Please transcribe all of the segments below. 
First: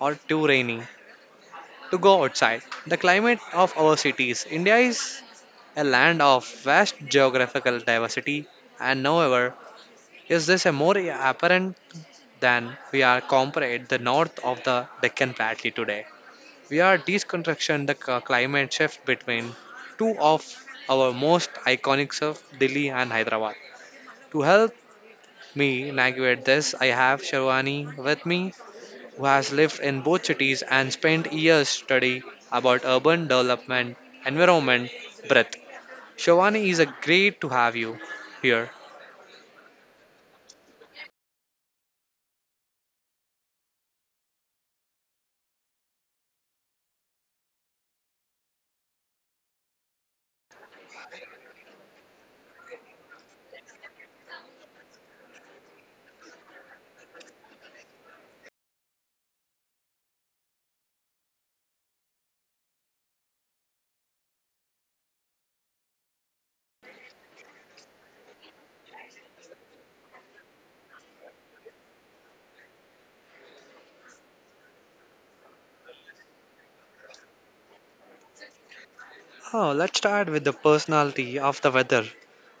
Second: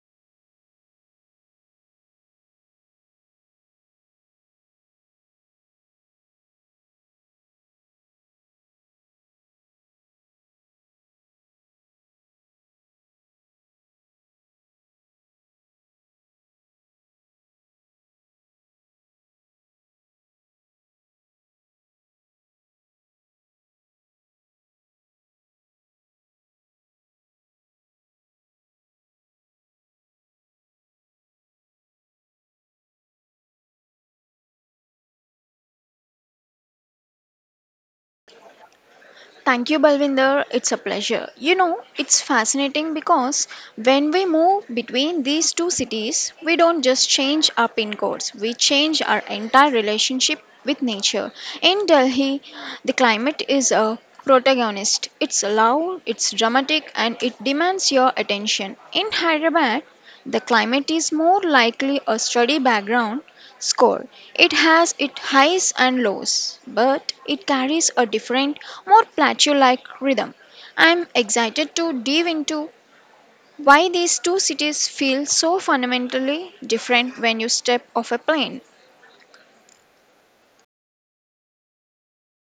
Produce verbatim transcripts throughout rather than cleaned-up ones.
or too rainy to go outside. The climate of our cities. India is a land of vast geographical diversity and however is this a more apparent than we are compared the north of the Deccan Plateau today. We are deconstructing the c- climate shift between two of our most iconic surf, Delhi and Hyderabad. To help me navigate this, I have Sharwani with me, who has lived in both cities and spent years studying about urban development, environment, breath. Sharwani is a great to have you here. Thank you, Balvinder. It's a pleasure. You know, it's fascinating because when we move between these two cities, we don't just change our pin codes, we change our entire relationship with nature. In Delhi, the climate is a protagonist. It's loud, it's dramatic, and it demands your attention. In Hyderabad, the climate is more likely a study background score. It has its highs and lows, but it carries a different, more plateau like rhythm. I'm excited to dive into why these two cities feel so fundamentally different when you step off a plane. Oh, let's start with the personality of the weather.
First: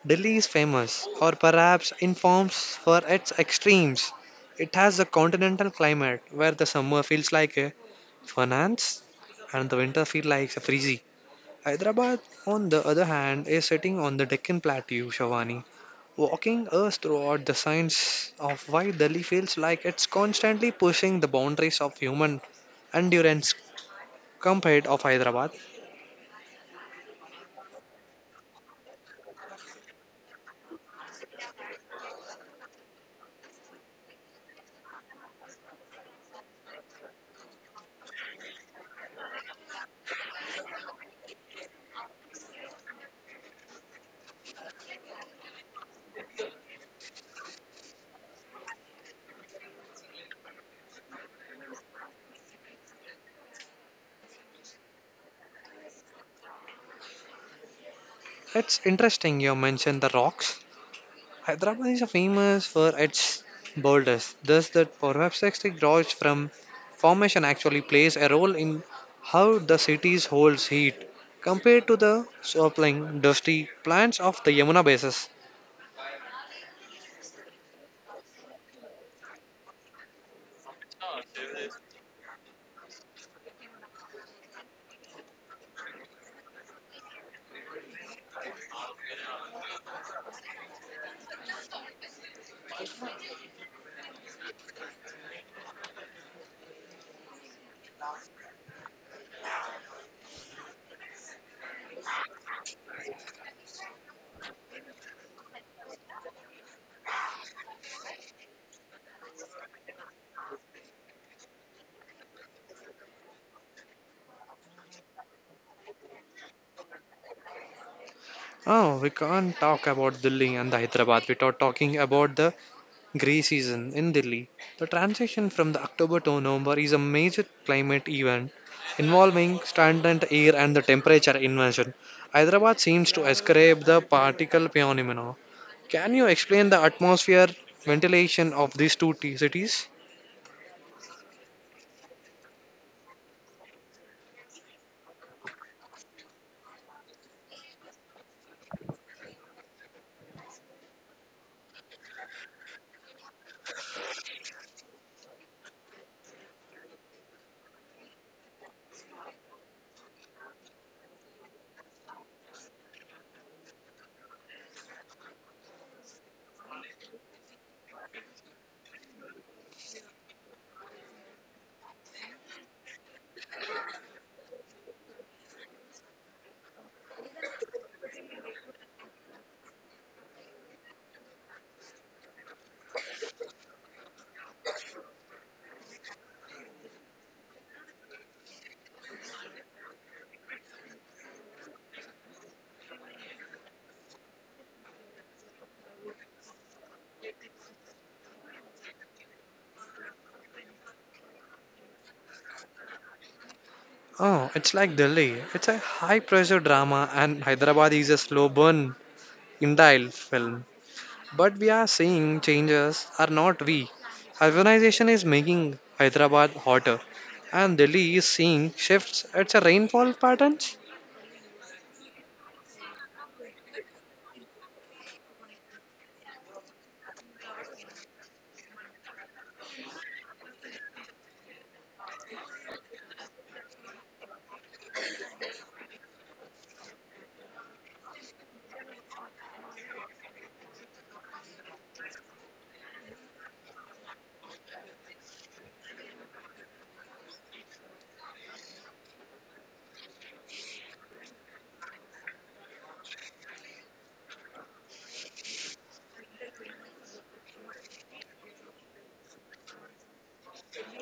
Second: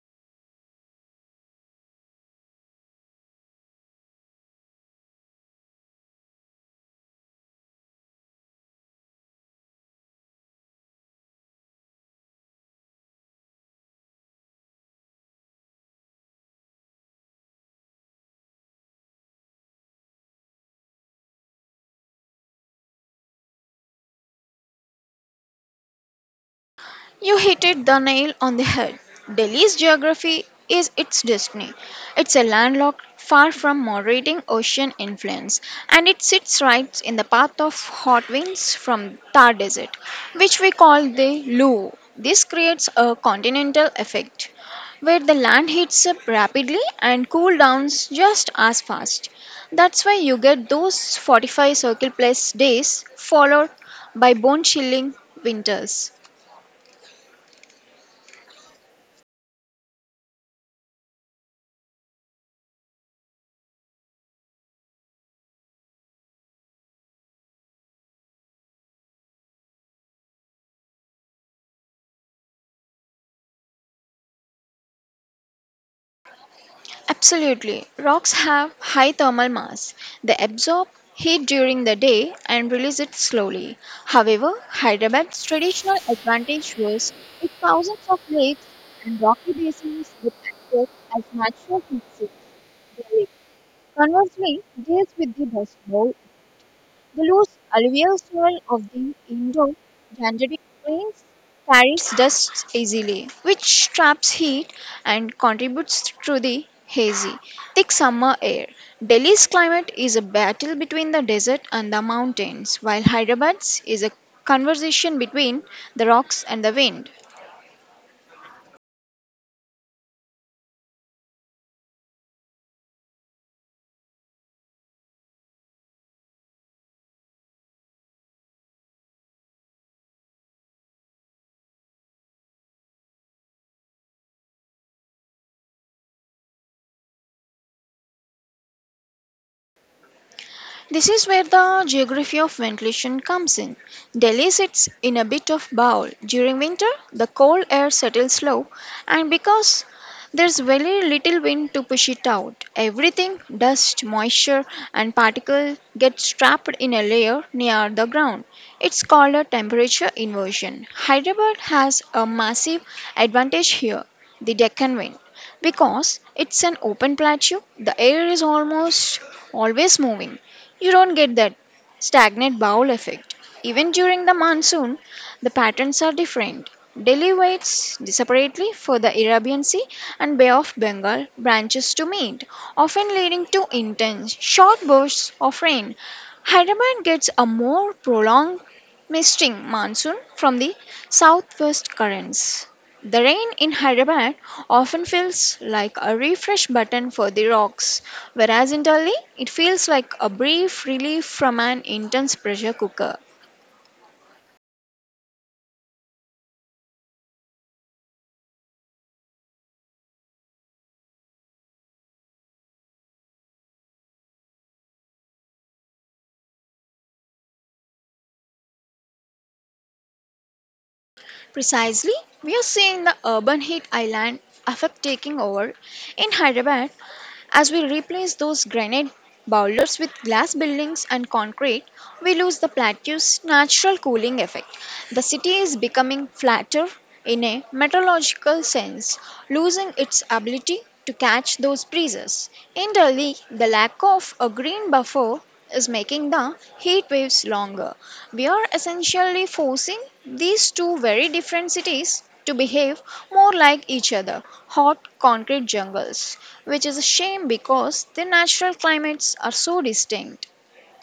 Delhi is famous, or perhaps informs for its extremes. It has a continental climate where the summer feels like a finance and the winter feels like a freezy. Hyderabad, on the other hand, is sitting on the Deccan Plateau, Shavani, walking us throughout the science of why Delhi feels like it's constantly pushing the boundaries of human endurance compared of Hyderabad. You hit it the nail on the head. Delhi's geography is its destiny. It's a landlocked, far from moderating ocean influence, and it sits right in the path of hot winds from Thar Desert, which we call the Lu. This creates a continental effect, where the land heats up rapidly and cool downs just as fast. That's why you get those forty-five circle plus days followed by bone chilling winters. It's interesting you mentioned the rocks Hyderabad is famous for its boulders, thus that perhaps extinct rocks from formation actually plays a role in how the city holds heat compared to the swirling, dusty plants of the Yamuna bases. Absolutely. Rocks have high thermal mass. They absorb heat during the day and release it slowly. However, Hyderabad's traditional advantage was its thousands of lakes and rocky basins with access as natural features. Conversely, deals with the dust bowl, the loose alluvial soil of the Indo Gangetic plains carries dust easily, which traps heat and contributes to the hazy, thick summer air. Delhi's climate is a battle between the desert and the mountains, while Hyderabad's is a conversation between the rocks and the wind. Oh, we can't talk about Delhi and the Hyderabad without talking about the Grey season in Delhi. The transition from the October to November is a major climate event involving stagnant air and the temperature inversion. Hyderabad seems to ascribe the particle phenomena. Can you explain the atmosphere ventilation of these two t- cities? This is where the geography of ventilation comes in. Delhi sits in a bit of bowl. During winter, the cold air settles low, and because there's very little wind to push it out, everything, dust, moisture, and particle gets trapped in a layer near the ground. It's called a temperature inversion. Hyderabad has a massive advantage here, the Deccan wind. Because it's an open plateau, the air is almost always moving. You don't get that stagnant bowl effect. Even during the monsoon, the patterns are different. Delhi waits separately for the Arabian Sea and Bay of Bengal branches to meet, often leading to intense, short bursts of rain. Hyderabad gets a more prolonged misting monsoon from the southwest currents. The rain in Hyderabad often feels like a refresh button for the rocks, whereas in Delhi, it feels like a brief relief from an intense pressure cooker. Oh, it's like Delhi. It's a high pressure drama and Hyderabad is a slow burn indile film. But we are seeing changes are not we. Urbanization is making Hyderabad hotter, and Delhi is seeing shifts at the rainfall patterns. Precisely, we are seeing the urban heat island effect taking over in Hyderabad as we replace those granite boulders with glass buildings and concrete. We lose the plateau's natural cooling effect. The city is becoming flatter in a meteorological sense, losing its ability to catch those breezes. In Delhi, the lack of a green buffer is making the heat waves longer. We are essentially forcing these two very different cities to behave more like each other, hot concrete jungles, which is a shame because their natural climates are so distinct.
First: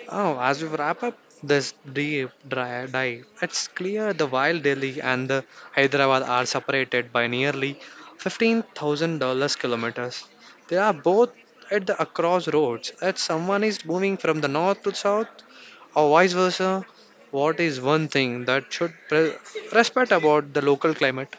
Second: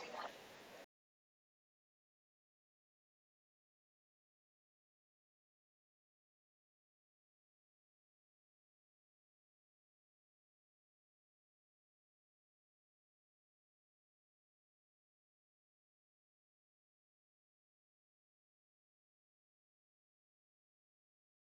Oh, as we wrap up this deep dry dive, it's clear the wild Delhi and the Hyderabad are separated by nearly fifteen thousand dollars kilometers. They are both at the crossroads. As someone is moving from the north to south, or vice versa, what is one thing that should pre- respect about the local climate?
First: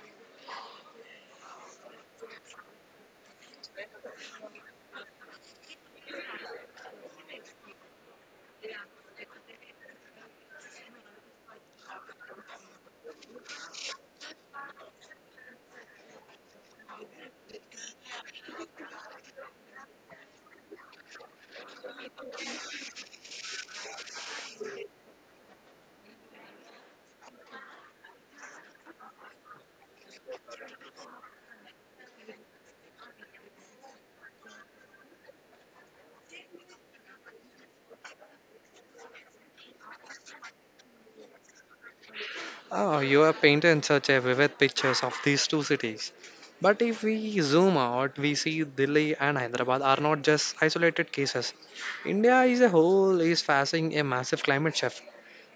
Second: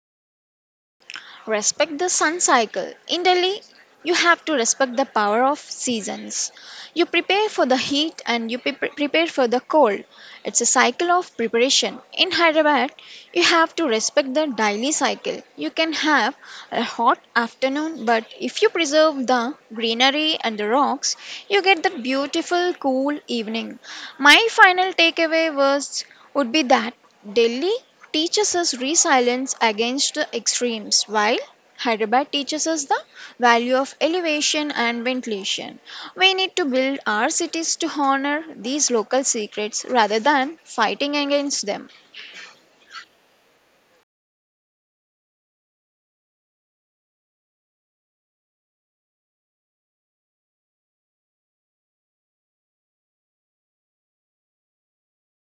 Respect the sun cycle. In Delhi, you have to respect the power of seasons. You prepare for the heat and you pre- prepare for the cold. It's a cycle of preparation. In Hyderabad, you have to respect the daily cycle. You can have a hot afternoon, but if you preserve the greenery and the rocks, you get that beautiful cool evening. My final takeaway was would be that Delhi teaches us resilience against the extremes, while Hyderabad teaches us the value of elevation and ventilation. We need to build our cities to honor these local secrets rather than fighting against them. Ah, you have painted such a vivid pictures of these two cities. But if we zoom out, we see Delhi and Hyderabad are not just isolated cases. India as a whole is facing a massive climate shift.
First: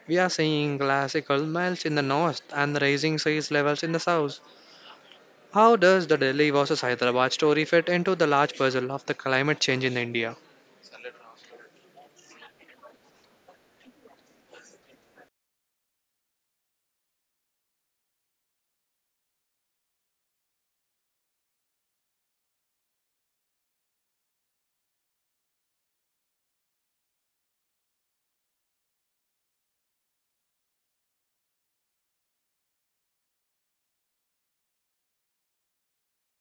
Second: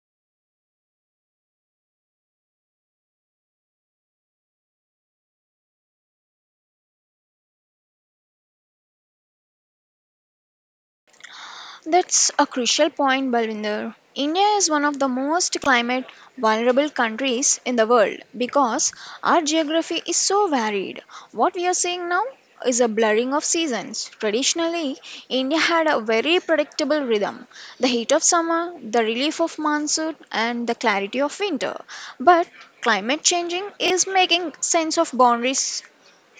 We are seeing glacial melts in the north and rising sea levels in the south. How does the Delhi versus Hyderabad story fit into the large puzzle of the climate change in India? That's a crucial point, Balwinder. India is one of the most climate vulnerable countries in the world because our geography is so varied. What we are seeing now is a blurring of seasons. Traditionally, India had a very predictable rhythm, the heat of summer, the relief of monsoon, and the clarity of winter. But climate changing is making sense of boundaries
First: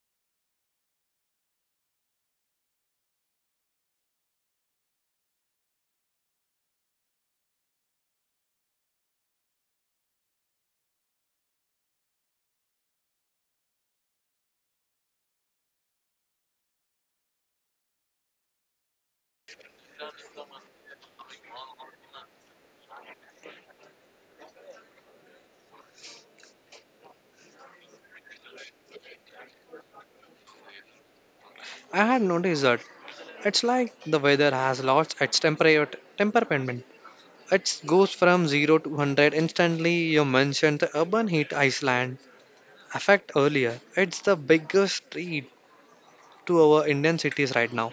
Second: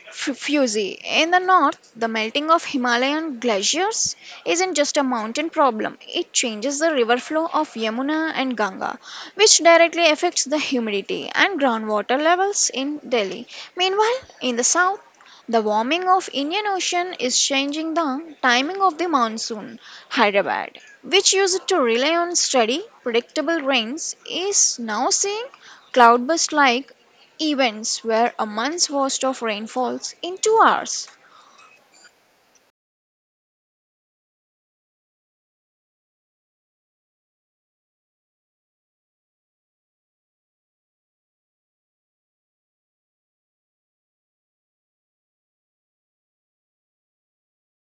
F- Fuji. In the north, the melting of Himalayan glaciers isn't just a mountain problem, it changes the river flow of Yamuna and Ganga, which directly affects the humidity and groundwater levels in Delhi. Meanwhile, in the south, the warming of Indian Ocean is changing the timing of the monsoon. Hyderabad, which used to rely on steady, predictable rains, is now seeing cloudburst like events where a month's worth of rain falls in two hours. I had noticed that it's like the weather has lost its temperate temperament. It goes from zero to one hundred instantly. You mentioned the urban heat Iceland effect earlier. It's the biggest threat to our Indian cities right now.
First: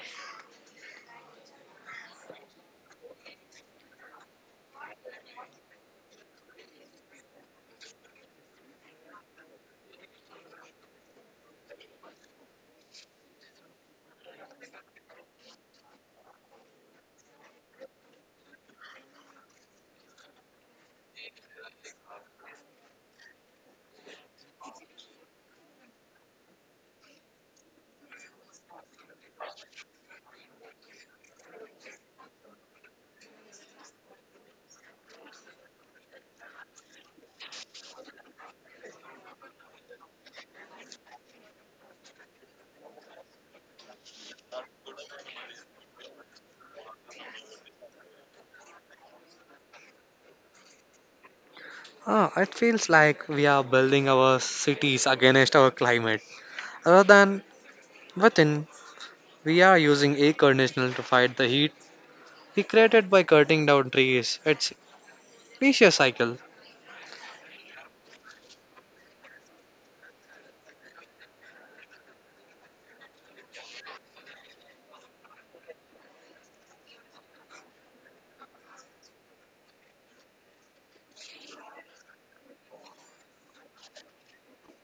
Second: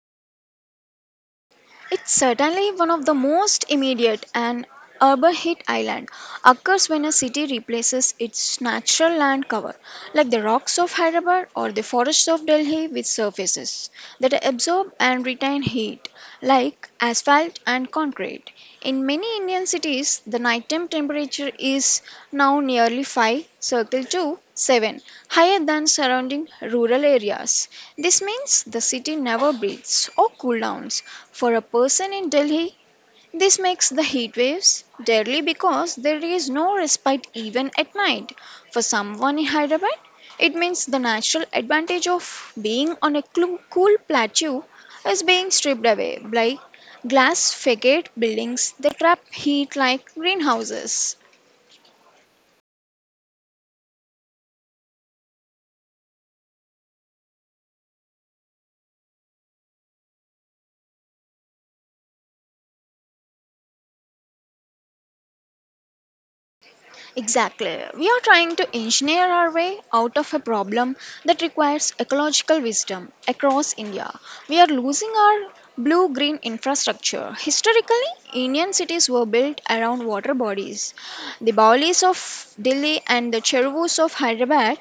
It's certainly one of the most immediate, and urban hit island occurs when a city replaces its natural land cover, like the rocks of Hyderabad or the forests of Delhi with surfaces that absorb and retain heat, like asphalt. asphalt. And concrete. In many Indian cities, the nighttime temperature is now nearly five circle to seven higher than surrounding rural areas. This means the city never breathes or cool downs. For a person in Delhi, this makes the heat waves deadly because there is no respite even at night. For someone in Hyderabad, it means the natural advantage of being on a clu- cool plateau is being stripped away by glass facade buildings that trap heat like greenhouses. Ah, it feels like we are building our cities against our climate. Rather than within, we are using air conditioner to fight the heat we created by cutting down trees. It's vicious cycle. Exactly. We are trying to engineer our way out of a problem that requires ecological wisdom across India. We are losing our blue green infrastructure. Historically, Indian cities were built around water bodies. The Baolis of Delhi and the Chervus of Hyderabad,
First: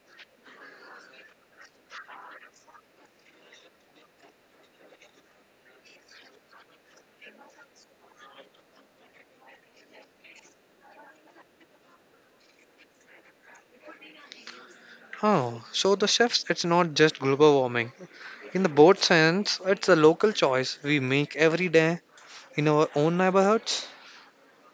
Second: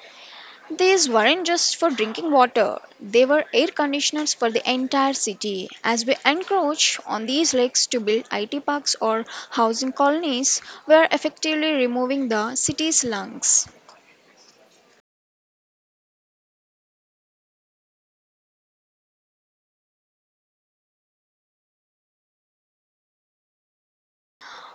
these weren't just for drinking water, they were air conditioners for the entire city. As we encroach on these lakes to build I T parks or housing colonies, we are effectively removing the city's lungs. Oh, so the shifts, it's not just global warming. In the boat sense, it's a local choice we make every day in our own neighborhoods.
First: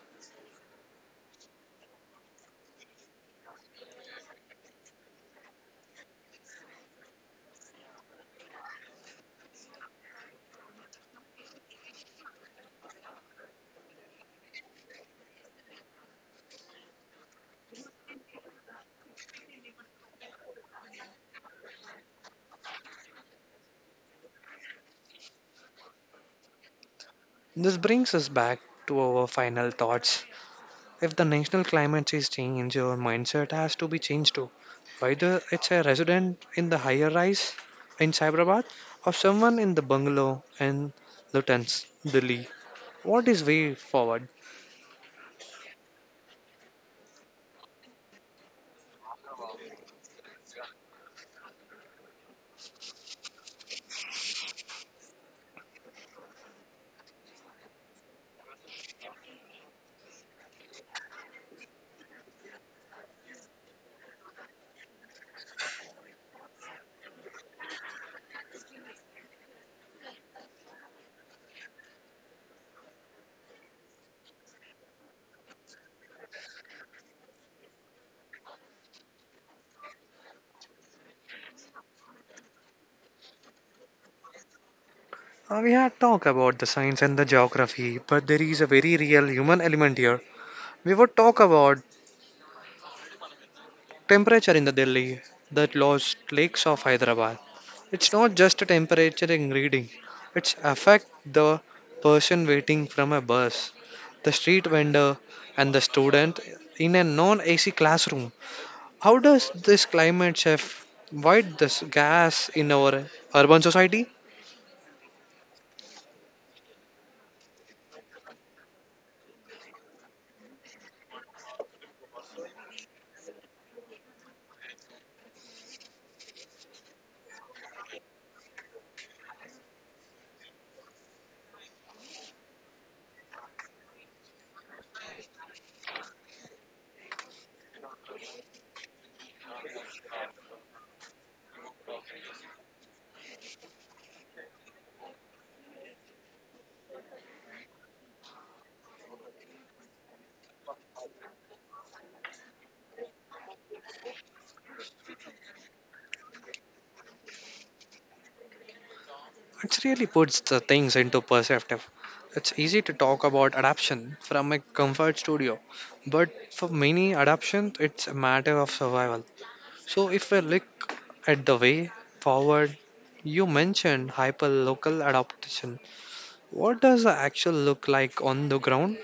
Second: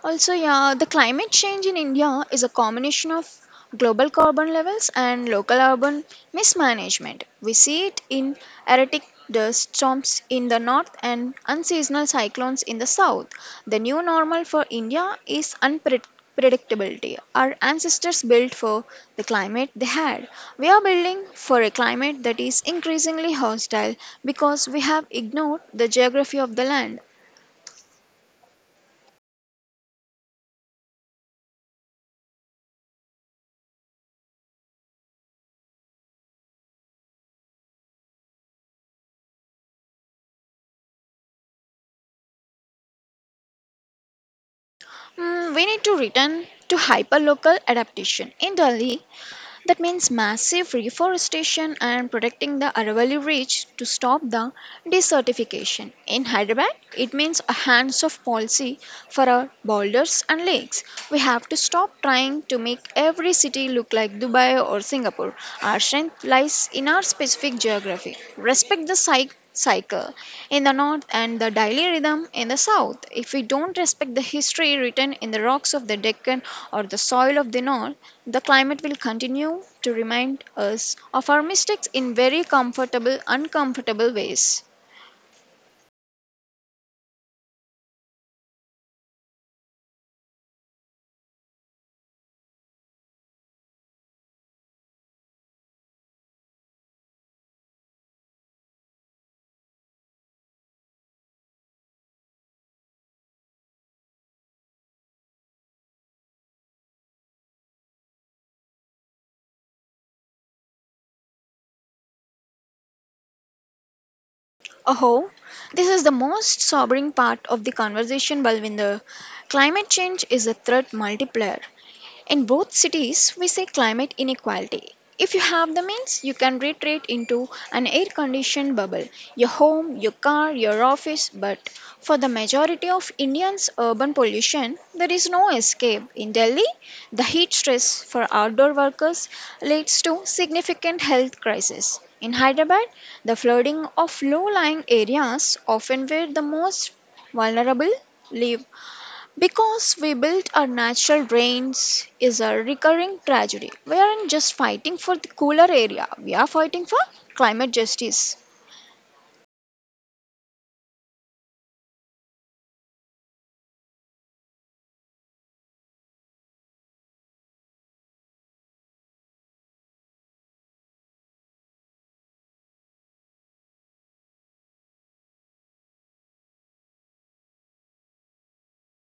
Also, yeah, the climate change in India is a combination of global carbon levels and local urban mismanagement. We see it in erratic dust storms in the north and unseasonal cyclones in the south. The new normal for India is unpredictability. Our ancestors built for the climate they had. We are building for a climate that is increasingly hostile because we have ignored the geography of the land. This brings us back to our final thoughts. If the national climate is changed, your mindset has to be changed too. Whether it's a resident in the higher rise in Cyberabad or someone in the bungalow in Luton's, Delhi, what is way forward? Mm, we need to return to hyperlocal adaptation. In Delhi, that means massive reforestation and protecting the Aravalli Reach to stop the desertification. In Hyderabad, it means a hands-off policy for our boulders and lakes. We have to stop trying to make every city look like Dubai or Singapore. Our strength lies in our specific geography. Respect the site cycle in the north and the daily rhythm in the south. If we don't respect the history written in the rocks of the Deccan or the soil of the north, the climate will continue to remind us of our mistakes in very comfortable, uncomfortable ways. Uh, we had talked about the science and the geography, but there is a very real human element here. We would talk about temperature in the Delhi, the lost lakes of Hyderabad. It's not just a temperature in reading. It's affect the person waiting from a bus, the street vendor, and the student in a non-A C classroom. How does this climate shift void this gas in our urban society? Oh, this is the most sobering part of the conversation, Balvinder. Climate change is a threat multiplier. In both cities, we see climate inequality. If you have the means, you can retreat into an air conditioned bubble, your home, your car, your office. But for the majority of Indians, urban pollution, there is no escape. In Delhi, the heat stress for outdoor workers leads to significant health crisis. In Hyderabad, the flooding of low lying areas, often where the most vulnerable live, because we built our natural drains is a recurring tragedy. We aren't just fighting for the cooler area, we are fighting for climate justice. It really puts the things into perspective. It's easy to talk about adaptation from a comfort studio, but for many adaptation, it's a matter of survival. So, if we look at the way forward, you mentioned hyperlocal adaptation. What does the actual look like on the ground?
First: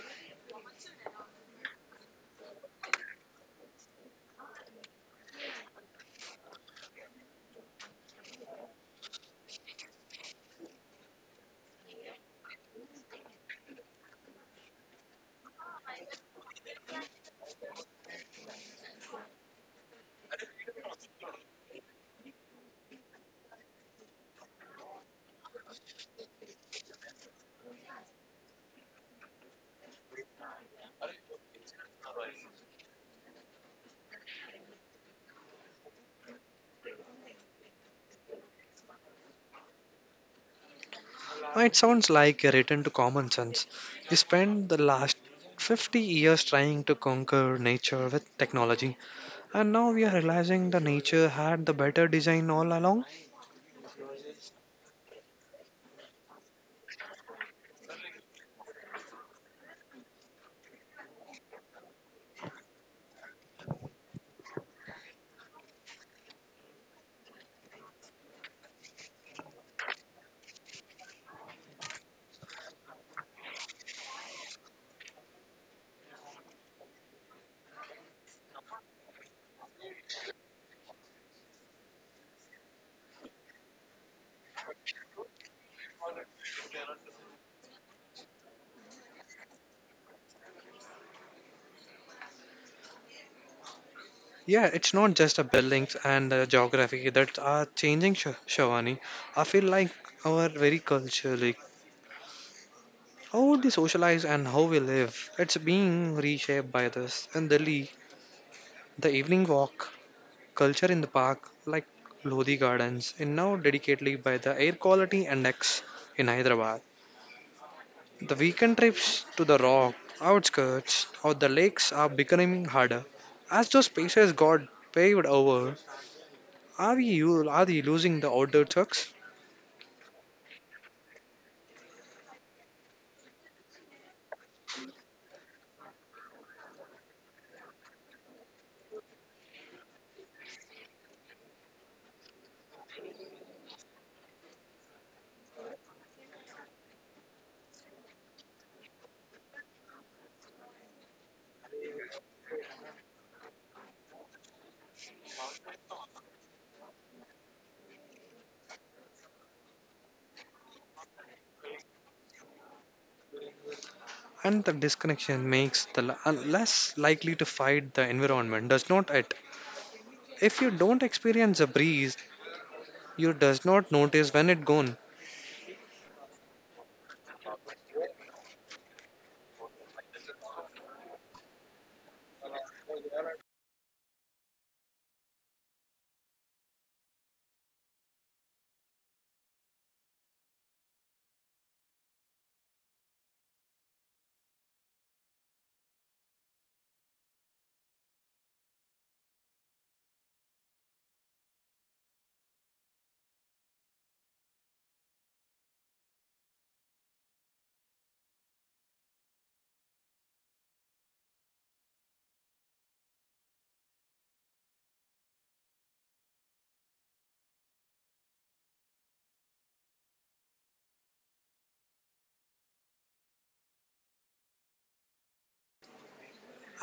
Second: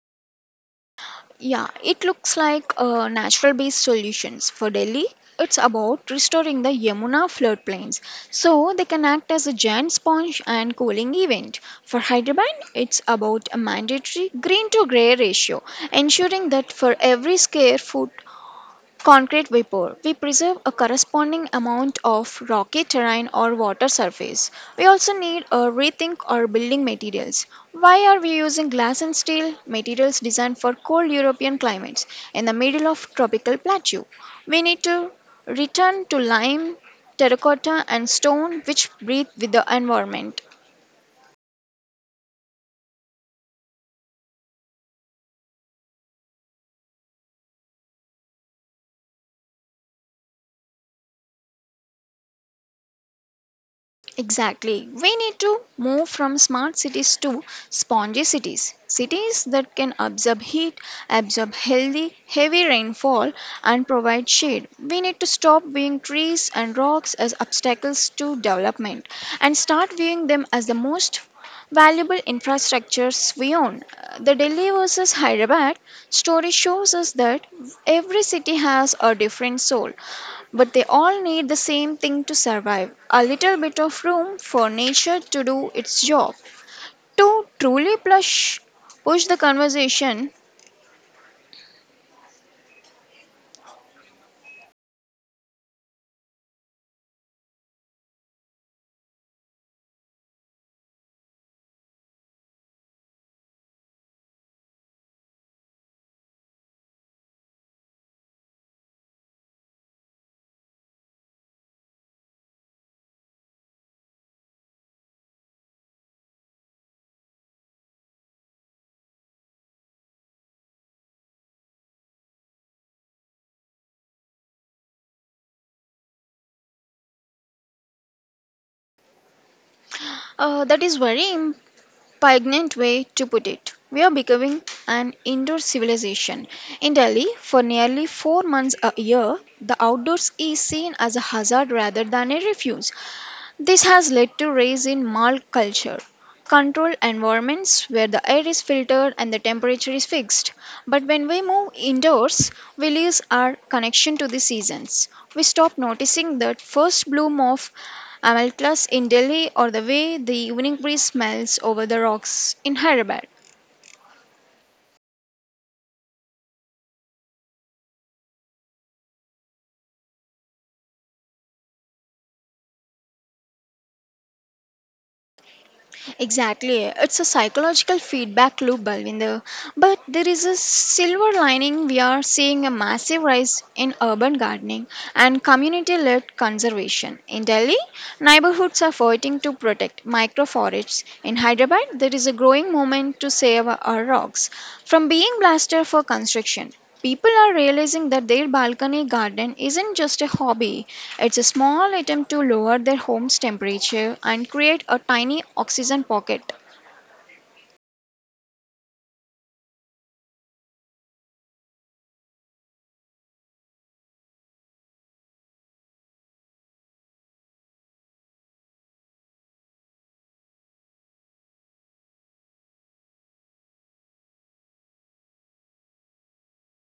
Yeah, it looks like uh, natural based solutions. For Delhi, it's about restoring the Yamuna floodplains so they can act as a giant sponge and cooling event. For Hyderabad, it's about a mandatory green to grey ratio, ensuring that for every square foot concrete vapor. We preserve a corresponding amount of rocky terrain or water surface. We also need a rethink our building materials. Why are we using glass and steel materials designed for cold European climates in the middle of tropical plateau? We need to return to lime, terracotta, and stone which breathe with the environment. It sounds like a return to common sense. We spent the last fifty years trying to conquer nature with technology, and now we are realizing the nature had the better design all along. Exactly. We need to move from smart cities to spongy cities. Cities that can absorb heat, absorb healthy, heavy rainfall, and provide shade. We need to stop viewing trees and rocks as obstacles to development and start viewing them as the most valuable infrastructures we own. Uh, The Delhi versus Hyderabad story shows us that every city has a different soul but they all need the same thing to survive, a little bit of room for nature to do its job. To truly plush, push the conversation, Yeah, it's not just the buildings and the geography that are changing, Sh- Shavani. I feel like our very culture, how they socialize and how we live, it's being reshaped by this. In Delhi, the evening walk culture in the park, like Lodi Gardens, is now dedicatedly by the Air Quality Index in Hyderabad. The weekend trips to the rock, outskirts, or the lakes are becoming harder. As those spaces got paved over, are we, u- are we losing the outdoor chucks? uh, that is very important. Poignant way to put it. We are becoming an indoor civilization. In Delhi, for nearly four months a year, the outdoors is seen as a hazard rather than a refuge. This has led to rise in mall culture. Controlled environments where the air is filtered and the temperature is fixed. But when we move indoors, we lose our connection to the seasons. We stop noticing that first bloom of Amal class in Delhi or the way the evening breeze smells over the rocks in Hyderabad. And the disconnection makes the l- uh, less likely to fight the environment, does not it? If you don't experience a breeze, you does not notice when it gone. Exactly. It's a psychological feedback loop, Balvinder. But there is a silver lining. We are seeing a massive rise in urban gardening and community led conservation. In Delhi, neighborhoods are fighting to protect microforests. In Hyderabad, there is a growing movement to save our rocks from being blasted for construction. People are realizing that their balcony garden isn't just a hobby, it's a small attempt to lower their home's temperature and create a tiny oxygen pocket.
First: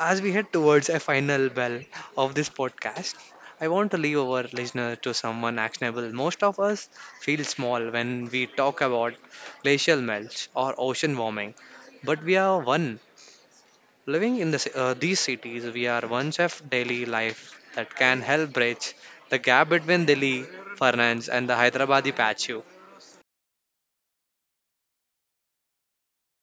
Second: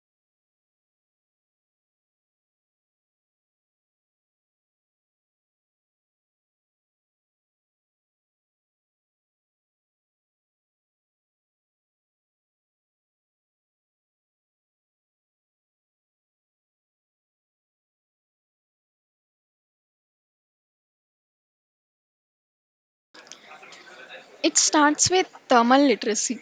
As we head towards a final bell of this podcast, I want to leave our listener to someone actionable. Most of us feel small when we talk about glacial melts or ocean warming, but we are one living in this, uh, these cities. We are one Chef daily life that can help bridge the gap between Delhi, Fernandes, and the Hyderabadi patchu. It starts with thermal literacy.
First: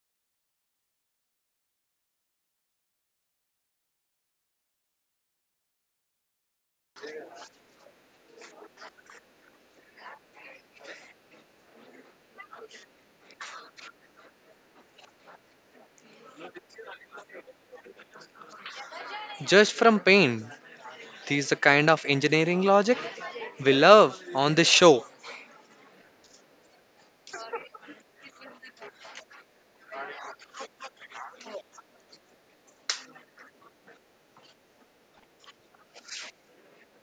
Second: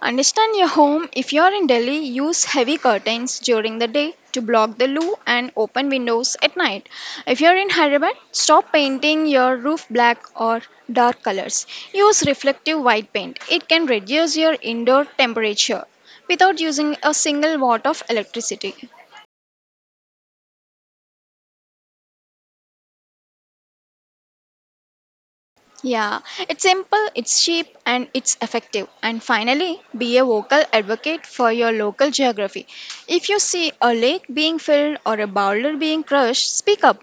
Understand your home. If you are in Delhi, use heavy curtains during the day to block the loo and open windows at night. If you are in Hyderabad, stop painting your roof black or dark colors. Use reflective white paint. It can reduce your indoor temperature without using a single watt of electricity. Just from pain these the kind of engineering logic we love on this show. Yeah, it's simple, it's cheap, and it's effective. And finally, be a vocal advocate for your local geography. If you see a lake being filled or a boulder being crushed, speak up.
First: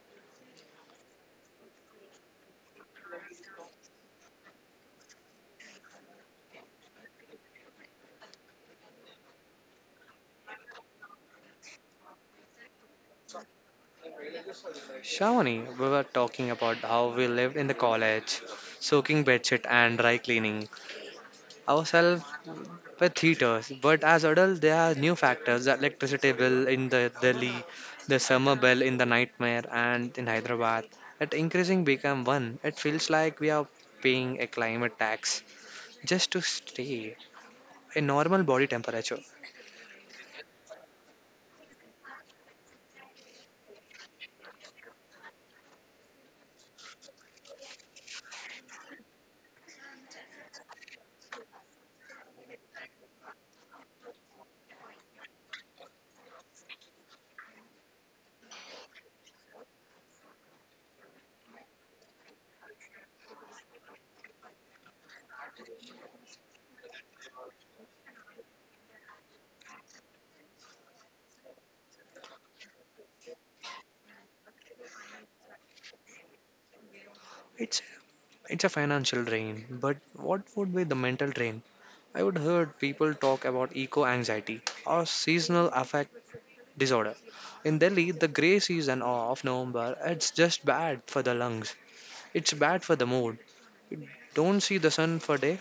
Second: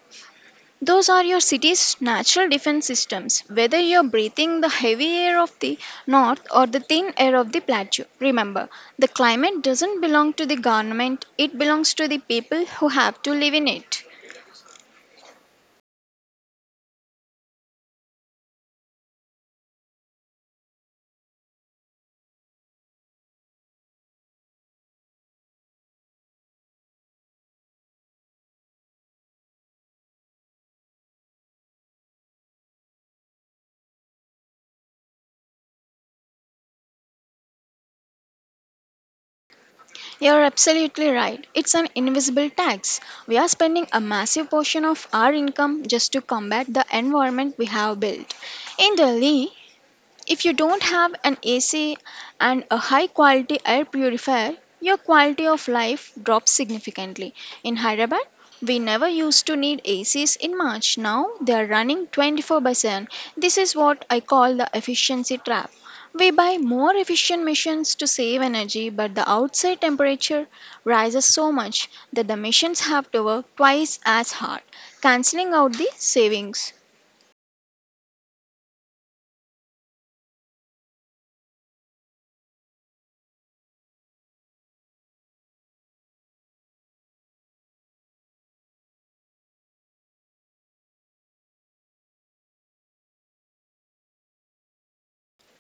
Those are your city's natural defense systems, whether you're breathing the heavy air of the north or the thin air of the plateau. Remember, the climate doesn't belong to the government, it belongs to the people who have to live in it. Shavani, we were talking about how we lived in the college, soaking bedsheet and dry cleaning ourselves with heaters. But as adults, there are new factors: the electricity bill in the Delhi, the summer bill in the nightmare, and in Hyderabad. At increasing become one, it feels like we are paying a climate tax just to stay a normal body temperature. You're absolutely right. It's an invisible tax. We are spending a massive portion of our income just to combat the environment we have built. In Delhi, if you don't have an A C and a high quality air purifier, your quality of life drops significantly. In Hyderabad, we never used to need A Cs in March. Now they are running twenty-four by seven. This is what I call the efficiency trap. We buy more efficient machines to save energy, but the outside temperature rises so much that the machines have to work twice as hard, cancelling out the savings. It's It's a financial drain, but what would be the mental drain? I would heard people talk about eco anxiety or seasonal affect disorder. In Delhi, the grey season of November, it's just bad for the lungs. It's bad for the mood. You don't see the sun for day.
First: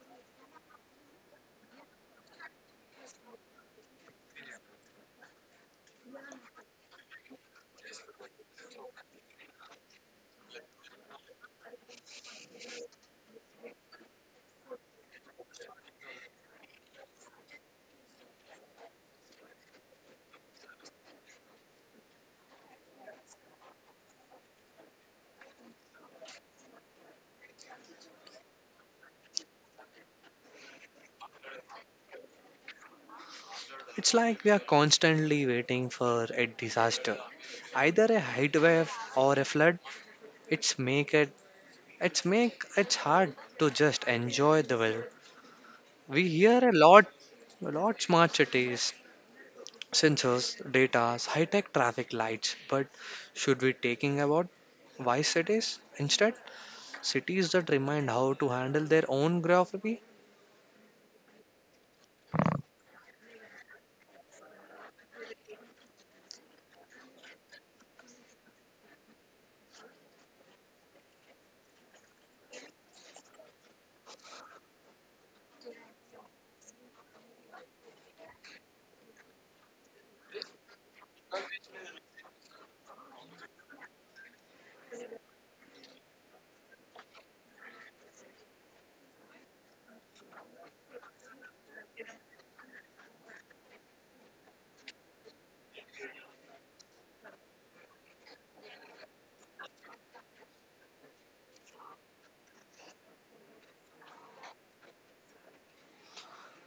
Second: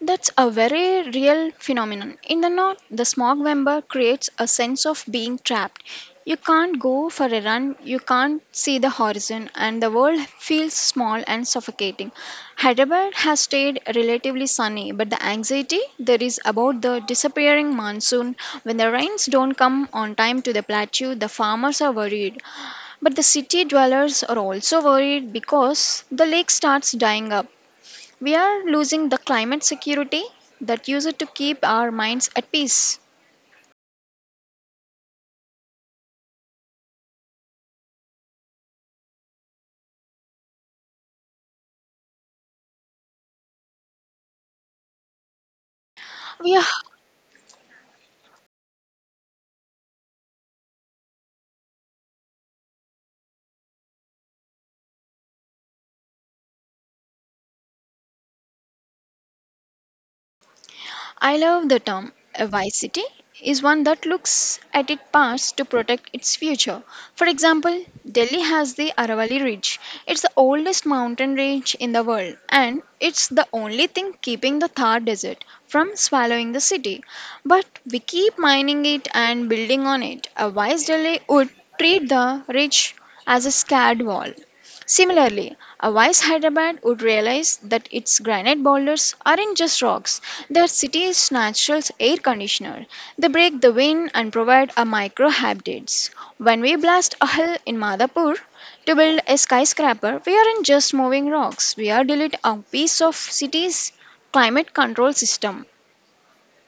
That's a very real phenomenon. In the north, the smog vapor creates a sense of being trapped. You can't go for a run, you can't see the horizon, and the world feels small and suffocating. Hyderabad has stayed relatively sunny, but the anxiety there is about the disappearing monsoon when the rains don't come on time to the plateau, the farmers are worried. But the city dwellers are also worried because the lake starts dying up. We are losing the climate security that used to keep our minds at peace. It's like we are constantly waiting for a disaster, either a heat wave or a flood. It's make it it's make it's hard to just enjoy the weather. We We hear a lot a lot smart cities sensors, data, high-tech traffic lights, but should we taking about why cities instead? Cities that remind how to handle their own geography. I love the term. A wise city is one that looks at its past to protect its future. For example, Delhi has the Aravalli Ridge. It's the oldest mountain range in the world, and it's the only thing keeping the Thar Desert from swallowing the city. But we keep mining it and building on it. A wise Delhi would treat the ridge as a scared wall. Similarly, a wise Hyderabad would realize that its granite boulders aren't just rocks, they're city's natural air conditioner. They break the wind and provide a micro habitats. When we blast a hill in Madhapur to build a skyscraper, we aren't just moving rocks, we are deleting a piece of city's climate control system.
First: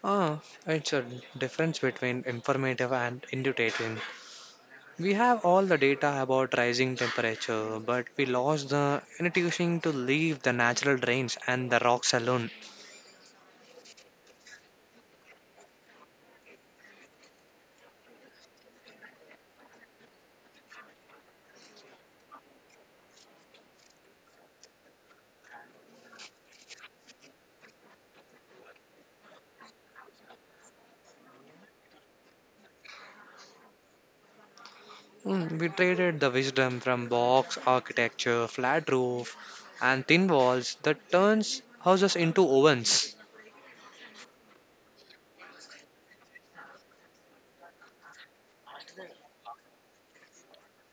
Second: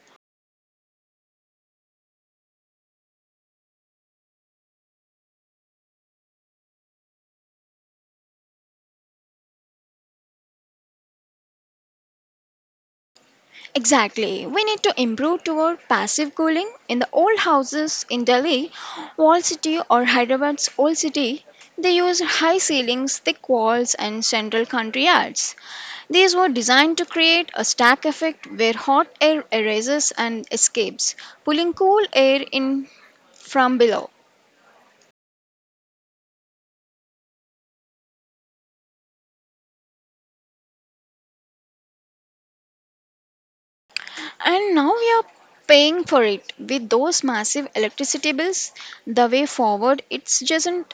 Ah, it's a difference between informative and intuitive. We have all the data about rising temperature, but we lost the intuition to leave the natural drains and the rocks alone. Exactly. We need to improve toward passive cooling. In the old houses in Delhi, wall city or Hyderabad's old city, they used high ceilings, thick walls, and central country yards. These were designed to create a stack effect where hot air arises and escapes, pulling cool air in from below. Mm, we traded the wisdom from box architecture, flat roof, and thin walls that turns houses into ovens. And now we are paying for it with those massive electricity bills. The way forward, it's just not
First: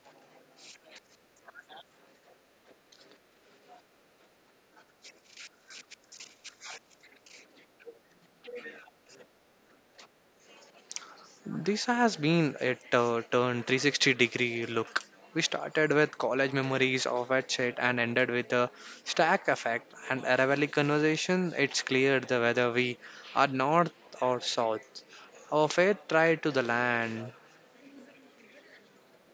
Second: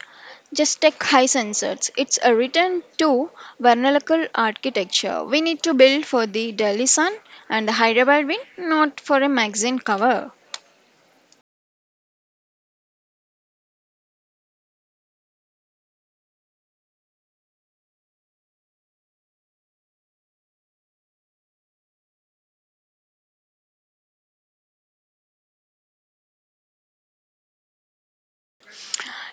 just tech high sensors. It's a return to vernacular architecture. We need to build for the Delhi sun and the Hyderabad wind, not for a magazine cover. This has been a uh, turn three sixty degree look. We started with college memories of wet shit and ended with the stack effect and Aravalli conversation. It's clear the whether we are north or south. Our fate tied to the land.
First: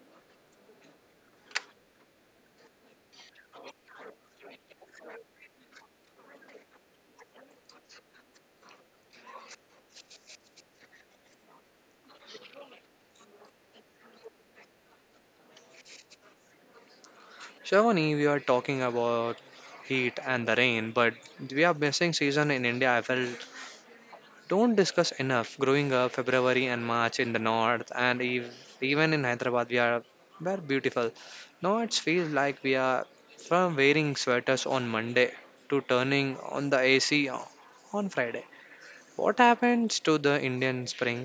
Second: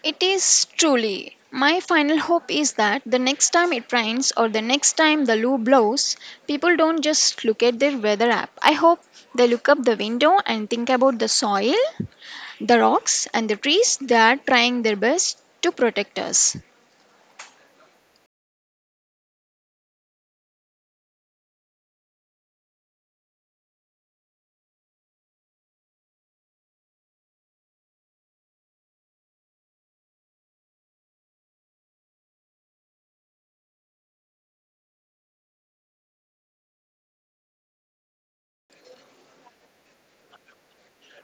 It is truly. My final hope is that the next time it rains or the next time the loo blows, people don't just look at their weather app. I hope they look up the window and think about the soil, the rocks, and the trees that are trying their best to protect us. Shavani, we are talking about heat and the rain, but we are missing season in India. I felt don't discuss enough. Growing up, February and March in the north, and ev- even in Hyderabad, we are were beautiful. Now it feels like we are from wearing sweaters on Monday to turning on the A C on Friday. What happens to the Indian spring?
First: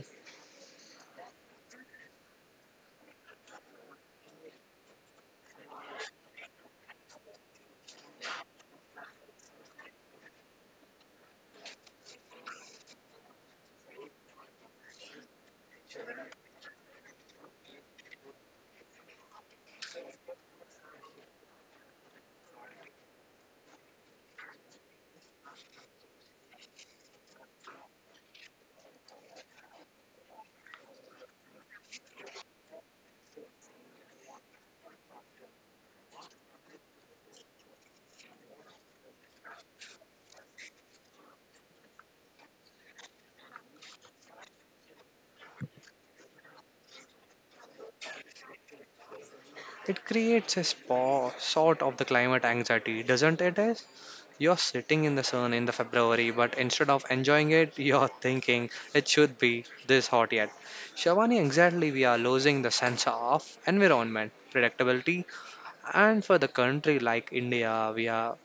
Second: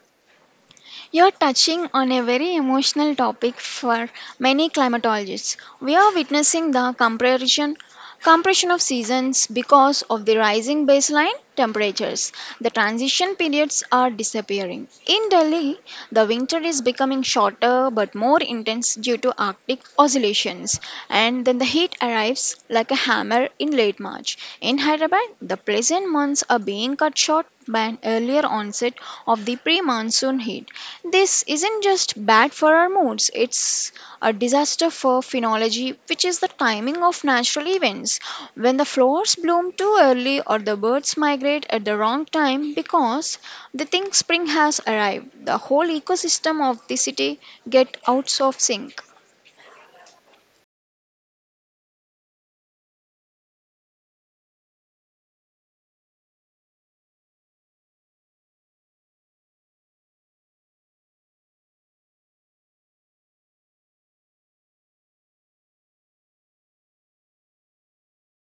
You're touching on a very emotional topic for many climatologists. We are witnessing the compression compression of seasons because of the rising baseline temperatures. The transition periods are disappearing. In Delhi, the winter is becoming shorter but more intense due to Arctic oscillations, and then the heat arrives like a hammer in late March. In Hyderabad, Hyderabad, the pleasant months are being cut short by an earlier onset of the pre monsoon heat. This isn't just bad for our moods, it's a disaster for phenology, which is the timing of natural events. When the flowers bloom too early or the birds migrate at the wrong time because they think spring has arrived, the whole ecosystem of the city gets out of sync. It creates a spa, sort of the climate anxiety, doesn't it? Is you're sitting in the sun in the February, but instead of enjoying it, you're thinking it should be this hot yet. Shavani, exactly, we are losing the sense of environment, predictability, and for the country like India, we are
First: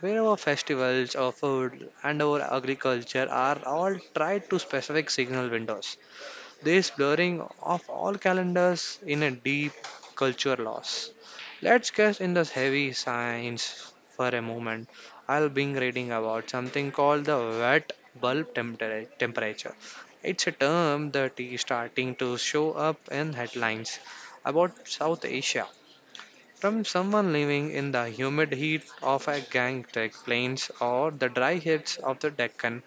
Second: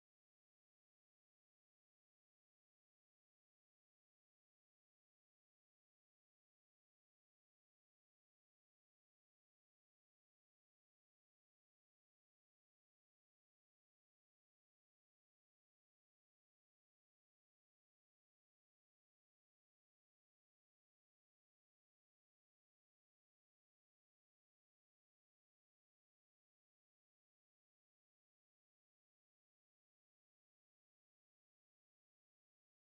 where our festivals, our food, and our agriculture are all tied to specific signal windows this blurring of all calendars in a deep culture loss. Let's get in this heavy science for a moment. I'll be reading about something called the wet bulb tempera- temperature. It's a term that is starting to show up in headlines about South Asia from someone living in the humid heat of a Gangtek plains or the dry heats of the Deccan.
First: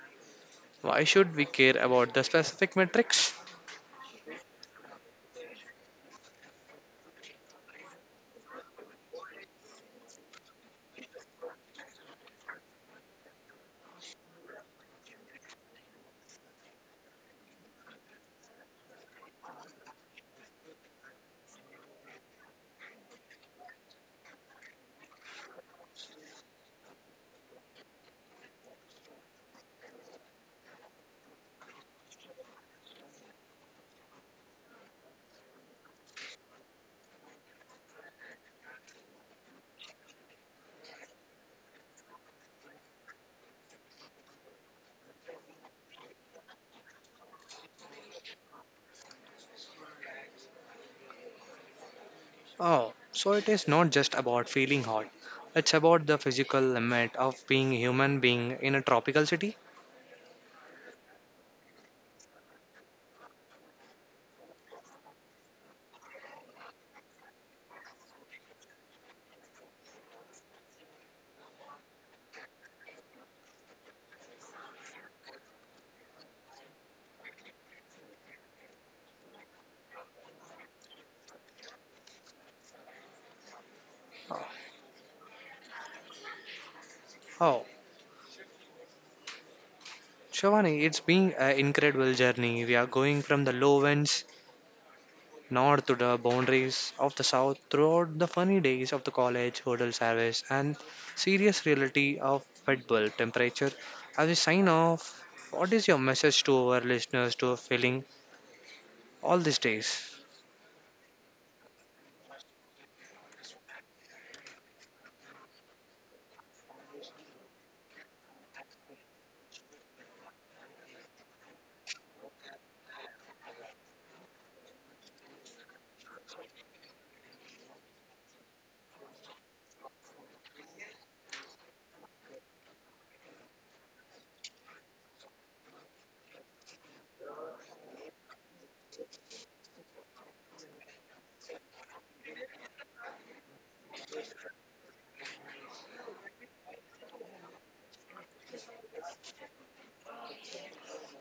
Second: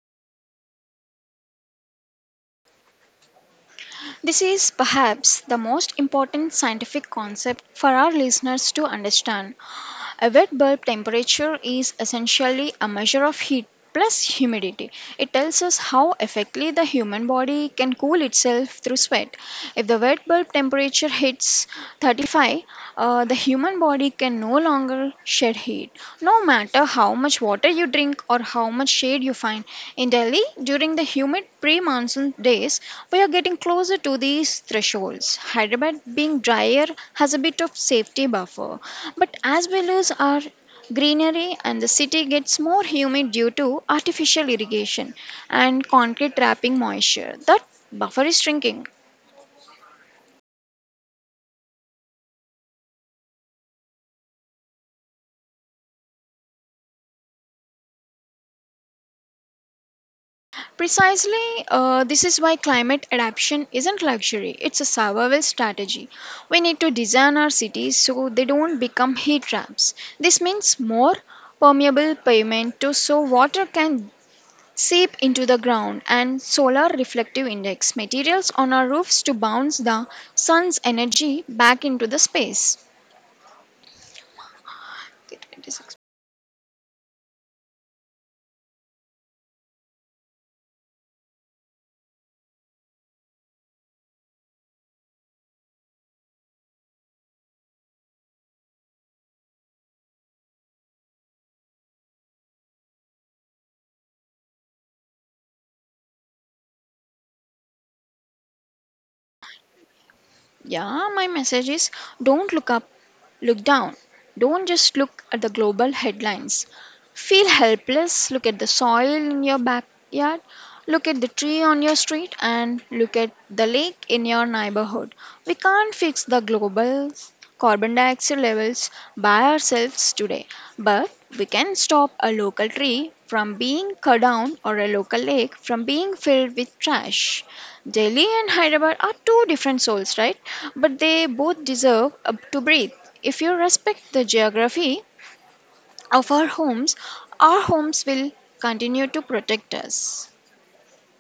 Why should we care about the specific metrics? This is perhaps the most important scientific concept for our listeners to understand. A wet bulb temperature is essentially a measure of heat plus humidity. It tells us how effectively the human body can cool itself through sweat. If the wet bulb temperature hits thirty-five, uh, the human body can no longer shed heat. No matter how much water you drink or how much shade you find. In Delhi, during the humid pre monsoon days, we are getting closer to these thresholds. Hyderabad, being drier, has a bit of safety buffer. But as we lose our greenery and the city gets more humid due to artificial irrigation and concrete trapping moisture, that buffer is shrinking. Oh, so it is not just about feeling hot. It's about the physical limit of being a human being in a tropical city. Precisely, uh, this is why climate adaptation isn't luxury, it's a survival strategy. We need to design our cities so they don't become heat traps. This means more permeable pavement to so water can seep into the ground and solar reflective index materials on our roofs to bounce the sun's energy back into the space. Oh, Shivani, it's been an incredible journey. We are going from the lowlands north to the boundaries of the south throughout the funny days of the college, hotel service, and serious reality of wet bulb temperature. As we sign off, what is your message to our listeners to are feeling all these days? Yeah, my message is don't look up, look down. Don't just look at the global headlines. Feel helpless, look at the soil in your backyard, look at the tree on your street, and look at the lake in your neighborhood. We can't fix the global carbon dioxide levels by ourselves today, but we can stop a local tree from being cut down or a local lake from being filled with trash. Delhi and Hyderabad are two different souls, right? But they both deserve uh, to breathe. If you respect the geography of our homes, our homes will continue to protect us.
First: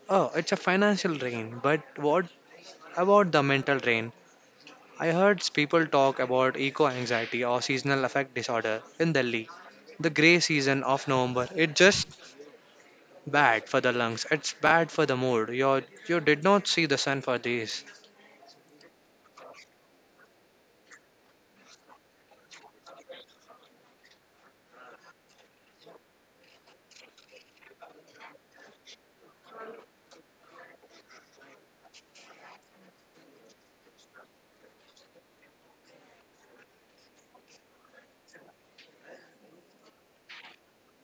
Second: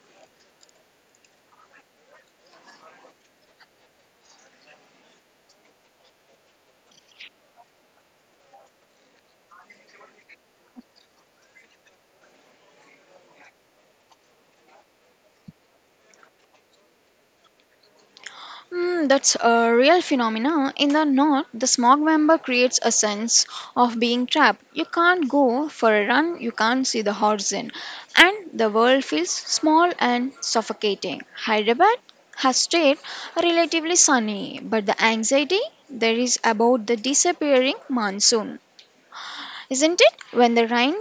Oh, it's a financial drain, but what about the mental drain, I heard people talk about eco anxiety or seasonal affect disorder in Delhi. The grey season of November, it's just bad for the lungs. It's bad for the mood. You you did not see the sun for days. Hmm, that's a real phenomena. In the north, the smog member creates a sense of being trapped. You can't go for a run, you can't see the horizon, and the world feels small and suffocating. Hyderabad has stayed relatively sunny, but the anxiety there is about the disappearing monsoon. Isn't it? When the rain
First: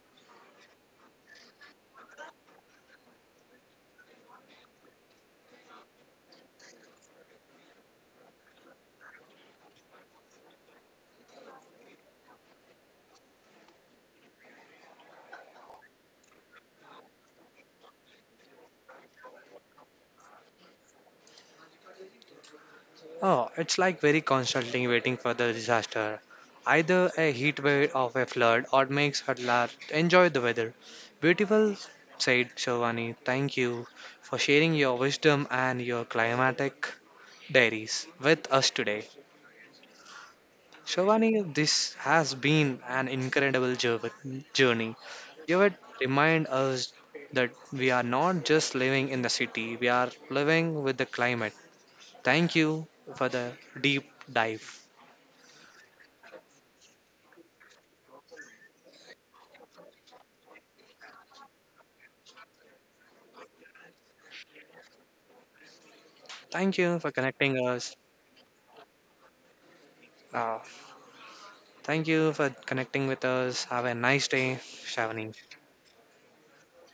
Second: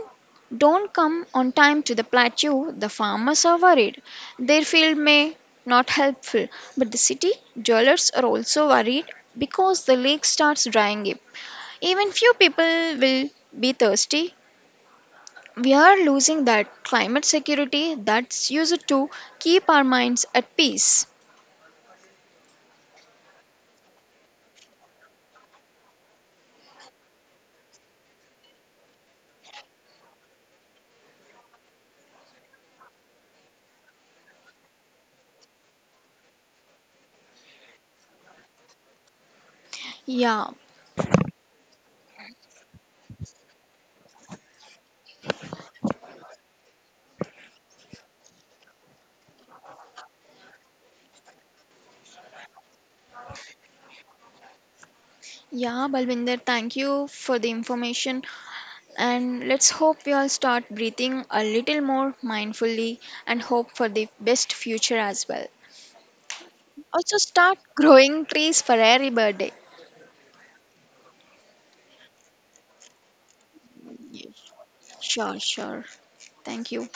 don't come on time to the plateau, the farmers are worried. Their field may not helpful, but the city dwellers are also worried because the lake starts drying up. Even few people will be thirsty. We are losing that climate security that's used to keep our minds at peace. Oh, it's like very constantly waiting for the disaster. Either a heat wave of a flood or makes her la- enjoy the weather. Beautiful, said Shivani. Thank you for sharing your wisdom and your climatic diaries with us today. Yeah, Shivani, this has been an incredible jour- journey. You would remind us that we are not just living in the city, we are living with the climate. Thank you for the deep dive. yeah, Balvinder, thank you for the information. And let's hope we all start breathing a little more mindfully and hope for the best future as well. Thank you for Also, connecting start us. growing trees for every birthday. Uh, thank you for connecting with us. Have a nice day, Shavani. Sure, sure. Thank you.